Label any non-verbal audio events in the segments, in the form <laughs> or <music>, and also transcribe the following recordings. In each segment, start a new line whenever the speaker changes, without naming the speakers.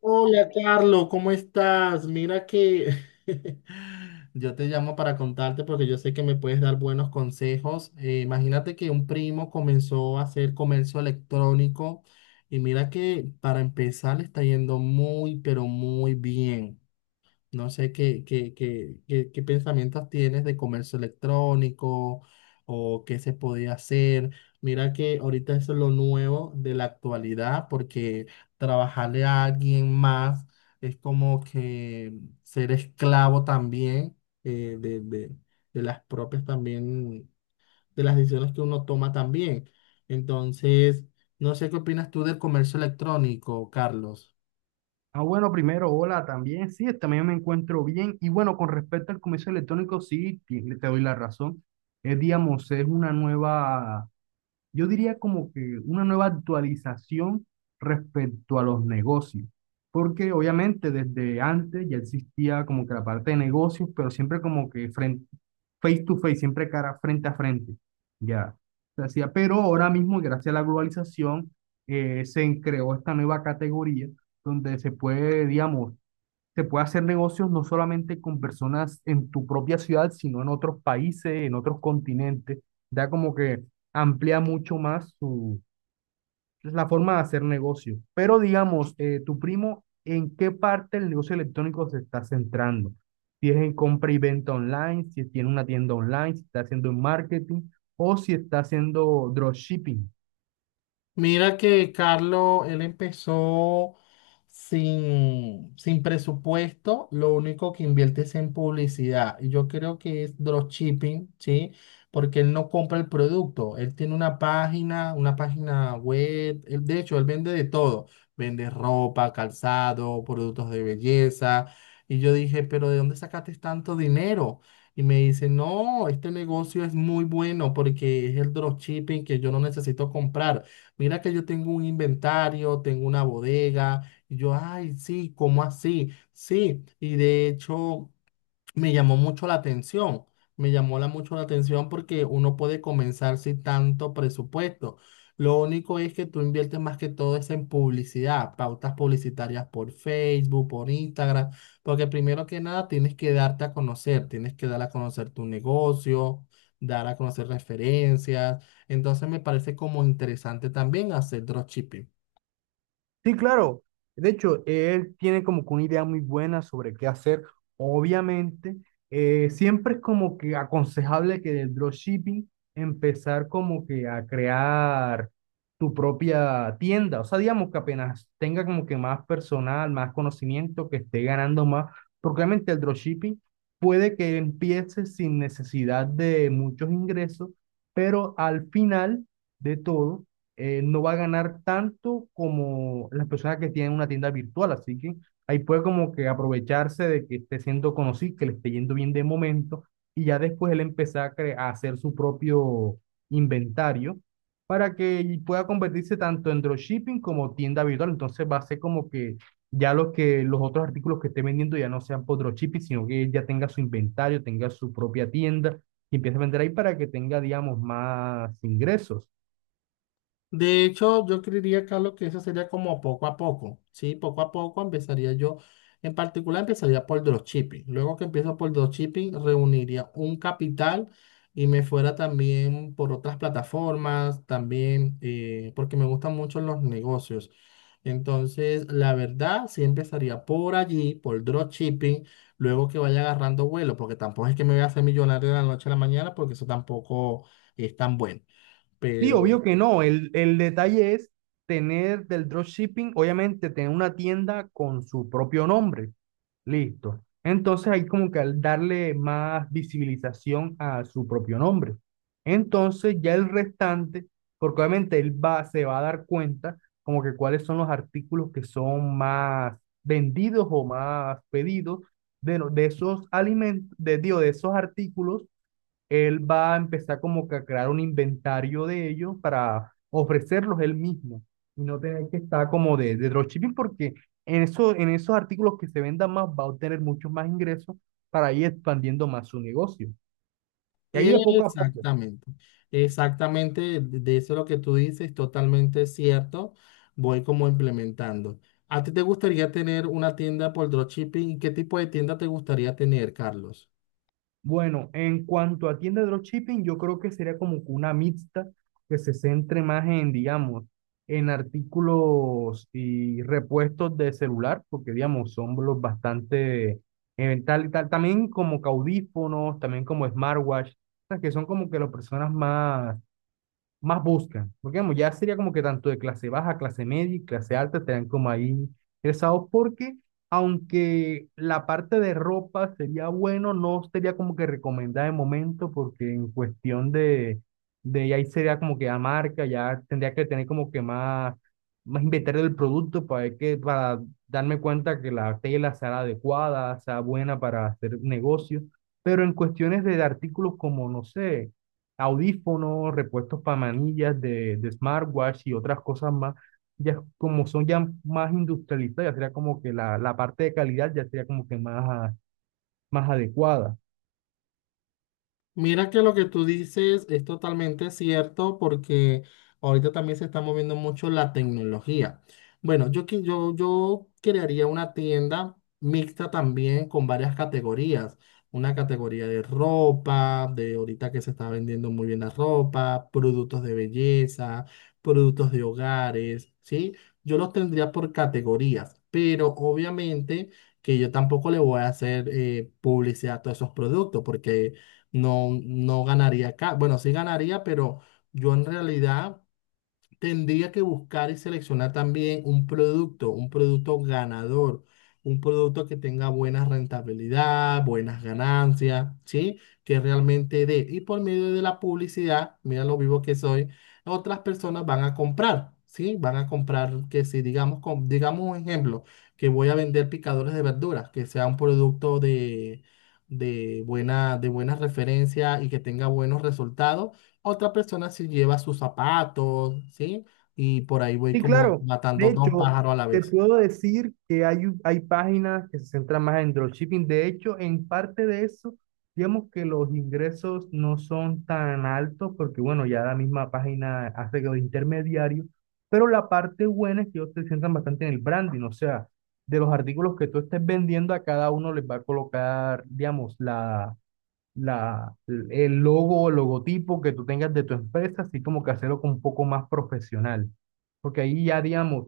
Hola, Carlos, ¿cómo estás? Mira que <laughs> yo te llamo para contarte porque yo sé que me puedes dar buenos consejos. Imagínate que un primo comenzó a hacer comercio electrónico y mira que para empezar le está yendo muy, pero muy bien. No sé qué pensamientos tienes de comercio electrónico o qué se podía hacer. Mira que ahorita eso es lo nuevo de la actualidad porque trabajarle a alguien más es como que ser esclavo también eh, de, de, de las propias también, de las decisiones que uno toma también. Entonces, no sé qué opinas tú del comercio electrónico, Carlos.
Ah, bueno, primero, hola también. Sí, también me encuentro bien. Y bueno, con respecto al comercio electrónico, sí, te doy la razón. Es, digamos, es una nueva, yo diría como que una nueva actualización respecto a los negocios, porque obviamente desde antes ya existía como que la parte de negocios, pero siempre como que frente, face to face, siempre cara frente a frente, ya se hacía. Pero ahora mismo, gracias a la globalización, se creó esta nueva categoría donde se puede, digamos, se puede hacer negocios no solamente con personas en tu propia ciudad, sino en otros países, en otros continentes. Da como que amplía mucho más su, pues, la forma de hacer negocio. Pero digamos, tu primo, ¿en qué parte del negocio electrónico se está centrando? Si es en compra y venta online, si tiene una tienda online, si está haciendo marketing o si está haciendo dropshipping.
Mira que Carlos, él empezó sin presupuesto, lo único que invierte es en publicidad. Y yo creo que es dropshipping, ¿sí? Porque él no compra el producto, él tiene una página web, de hecho, él vende de todo, vende ropa, calzado, productos de belleza. Y yo dije, pero ¿de dónde sacaste tanto dinero? Y me dice, no, este negocio es muy bueno porque es el dropshipping que yo no necesito comprar, mira que yo tengo un inventario, tengo una bodega. Y yo, ay, sí, ¿cómo así? Sí, y de hecho me llamó mucho la atención. Mucho la atención porque uno puede comenzar sin tanto presupuesto. Lo único es que tú inviertes más que todo es en publicidad, pautas publicitarias por Facebook, por Instagram, porque primero que nada tienes que darte a conocer, tienes que dar a conocer tu negocio, dar a conocer referencias. Entonces me parece como interesante también hacer dropshipping.
Sí, claro. De hecho, él tiene como que una idea muy buena sobre qué hacer. Obviamente, siempre es como que aconsejable que del dropshipping empezar como que a crear tu propia tienda. O sea, digamos que apenas tenga como que más personal, más conocimiento, que esté ganando más. Porque obviamente el dropshipping puede que empiece sin necesidad de muchos ingresos, pero al final de todo, no va a ganar tanto como las personas que tienen una tienda virtual. Así que ahí puede como que aprovecharse de que esté siendo conocido, que le esté yendo bien de momento, y ya después él empezar a hacer su propio inventario para que pueda convertirse tanto en dropshipping como tienda virtual. Entonces va a ser como que ya los que los otros artículos que esté vendiendo ya no sean por dropshipping, sino que él ya tenga su inventario, tenga su propia tienda y empiece a vender ahí para que tenga, digamos, más ingresos.
De hecho, yo creería, Carlos, que eso sería como poco a poco, ¿sí? Poco a poco empezaría yo, en particular empezaría por dropshipping. Luego que empiezo por dropshipping, reuniría un capital y me fuera también por otras plataformas, también, porque me gustan mucho los negocios. Entonces, la verdad, sí empezaría por allí, por dropshipping, luego que vaya agarrando vuelo, porque tampoco es que me voy a hacer millonario de la noche a la mañana, porque eso tampoco es tan bueno.
Sí,
Pero
obvio que no. El detalle es tener del dropshipping, obviamente tener una tienda con su propio nombre. Listo. Entonces hay como que al darle más visibilización a su propio nombre. Entonces ya el restante, porque obviamente se va a dar cuenta como que cuáles son los artículos que son más vendidos o más pedidos de, no- de esos alimentos, de, digo, de esos artículos, él va a empezar como que a crear un inventario de ellos para ofrecerlos él mismo y no tener que estar como de dropshipping, porque en esos artículos que se vendan más va a obtener muchos más ingresos para ir expandiendo más su negocio. Y ahí de poco a poco.
exactamente, exactamente, de eso lo que tú dices, totalmente cierto. Voy como implementando. ¿A ti te gustaría tener una tienda por dropshipping? ¿Y qué tipo de tienda te gustaría tener, Carlos?
Bueno, en cuanto a tienda de dropshipping, yo creo que sería como que una mixta que se centre más en, digamos, en artículos y repuestos de celular, porque, digamos, son los bastante, también como que audífonos, también como smartwatch, o sea, que son como que las personas más buscan. Porque digamos, ya sería como que tanto de clase baja, clase media y clase alta estarían como ahí interesados, porque aunque la parte de ropa sería bueno, no sería como que recomendada de momento, porque en cuestión de ahí sería como que la marca, ya tendría que tener como que más inventario del producto para ver que, para darme cuenta que la tela sea adecuada, sea buena para hacer negocio. Pero en cuestiones de artículos como, no sé, audífonos, repuestos para manillas de smartwatch y otras cosas más, ya como son ya más industrializadas, ya sería como que la parte de calidad ya sería como que más, más adecuada.
Mira que lo que tú dices es totalmente cierto porque ahorita también se está moviendo mucho la tecnología. Bueno, yo crearía una tienda mixta también con varias categorías. Una categoría de ropa, de ahorita que se está vendiendo muy bien la ropa, productos de belleza, productos de hogares, ¿sí? Yo los tendría por categorías, pero obviamente que yo tampoco le voy a hacer publicidad a todos esos productos porque no, no ganaría acá. Bueno, sí ganaría, pero yo en realidad tendría que buscar y seleccionar también un producto ganador, un producto que tenga buena rentabilidad, buenas ganancias, ¿sí? Que realmente dé. Y por medio de la publicidad, mira lo vivo que soy, otras personas van a comprar, ¿sí? Van a comprar que si, digamos, digamos un ejemplo, que voy a vender picadores de verduras, que sea un producto de de buena referencia y que tenga buenos resultados, otra persona sí lleva sus zapatos, ¿sí? Y por ahí voy
Sí,
como
claro. De
matando dos
hecho,
pájaros a la
te
vez.
puedo decir que hay páginas que se centran más en dropshipping. De hecho, en parte de eso, digamos que los ingresos no son tan altos, porque, bueno, ya la misma página hace que los intermediarios, pero la parte buena es que ellos se centran bastante en el branding. O sea, de los artículos que tú estés vendiendo, a cada uno les va a colocar, digamos, el logo o logotipo que tú tengas de tu empresa, así como que hacerlo con un poco más profesional. Porque ahí ya, digamos,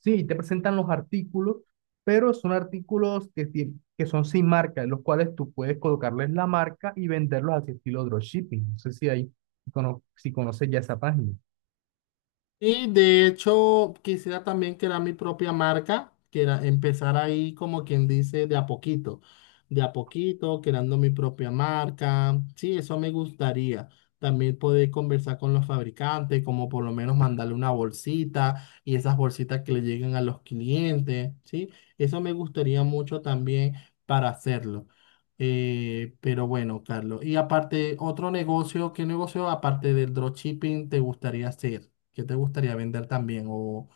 sí, te presentan los artículos, pero son artículos que son sin marca, en los cuales tú puedes colocarles la marca y venderlos así estilo dropshipping. No sé si ahí, si conoces ya esa página.
Y de hecho, quisiera también crear mi propia marca, que era empezar ahí como quien dice de a poquito, creando mi propia marca. Sí, eso me gustaría. También poder conversar con los fabricantes, como por lo menos mandarle una bolsita y esas bolsitas que le lleguen a los clientes, ¿sí? Eso me gustaría mucho también para hacerlo. Pero bueno, Carlos, y aparte, otro negocio, ¿qué negocio aparte del dropshipping te gustaría hacer? ¿Qué te gustaría vender también?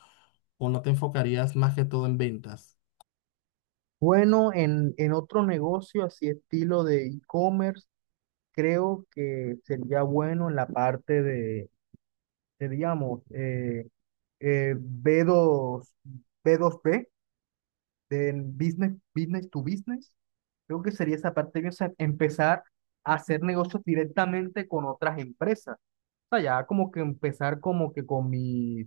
O no te enfocarías más que todo en ventas?
Bueno, en otro negocio así estilo de e-commerce, creo que sería bueno en la parte de, seríamos, eh, b dos b dos b, del business, to business. Creo que sería esa parte, o sea, empezar a hacer negocios directamente con otras empresas. O sea, ya como que empezar como que con mi,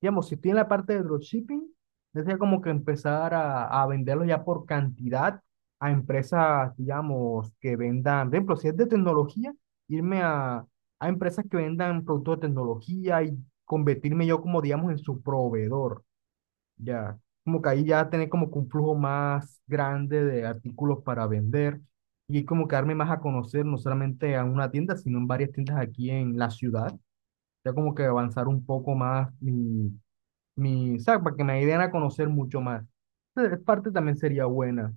digamos, si estoy en la parte de dropshipping, sería como que empezar a venderlo ya por cantidad a empresas, digamos, que vendan, por ejemplo, si es de tecnología, irme a empresas que vendan productos de tecnología y convertirme yo como, digamos, en su proveedor, ya. Como que ahí ya tener como que un flujo más grande de artículos para vender y como que darme más a conocer, no solamente a una tienda, sino en varias tiendas aquí en la ciudad, ya como que avanzar un poco más mi, o sea, para que me den a conocer mucho más. Entonces, parte también sería buena.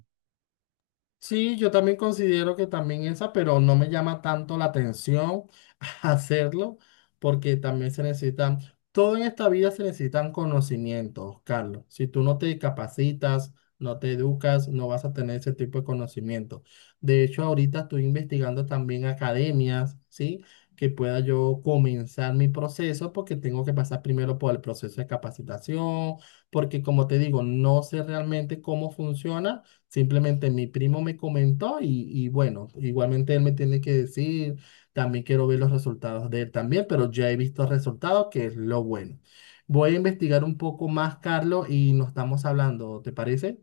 Sí, yo también considero que también esa, pero no me llama tanto la atención <laughs> hacerlo, porque también se necesitan, todo en esta vida se necesitan conocimientos, Carlos. Si tú no te capacitas, no te educas, no vas a tener ese tipo de conocimiento. De hecho, ahorita estoy investigando también academias, ¿sí? Que pueda yo comenzar mi proceso, porque tengo que pasar primero por el proceso de capacitación, porque como te digo, no sé realmente cómo funciona. Simplemente mi primo me comentó y bueno, igualmente él me tiene que decir, también quiero ver los resultados de él también, pero ya he visto resultados, que es lo bueno. Voy a investigar un poco más, Carlos, y nos estamos hablando, ¿te parece?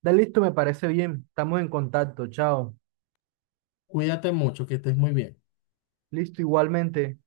Da listo, me parece bien. Estamos en contacto. Chao.
Cuídate mucho, que estés muy bien.
Listo, igualmente.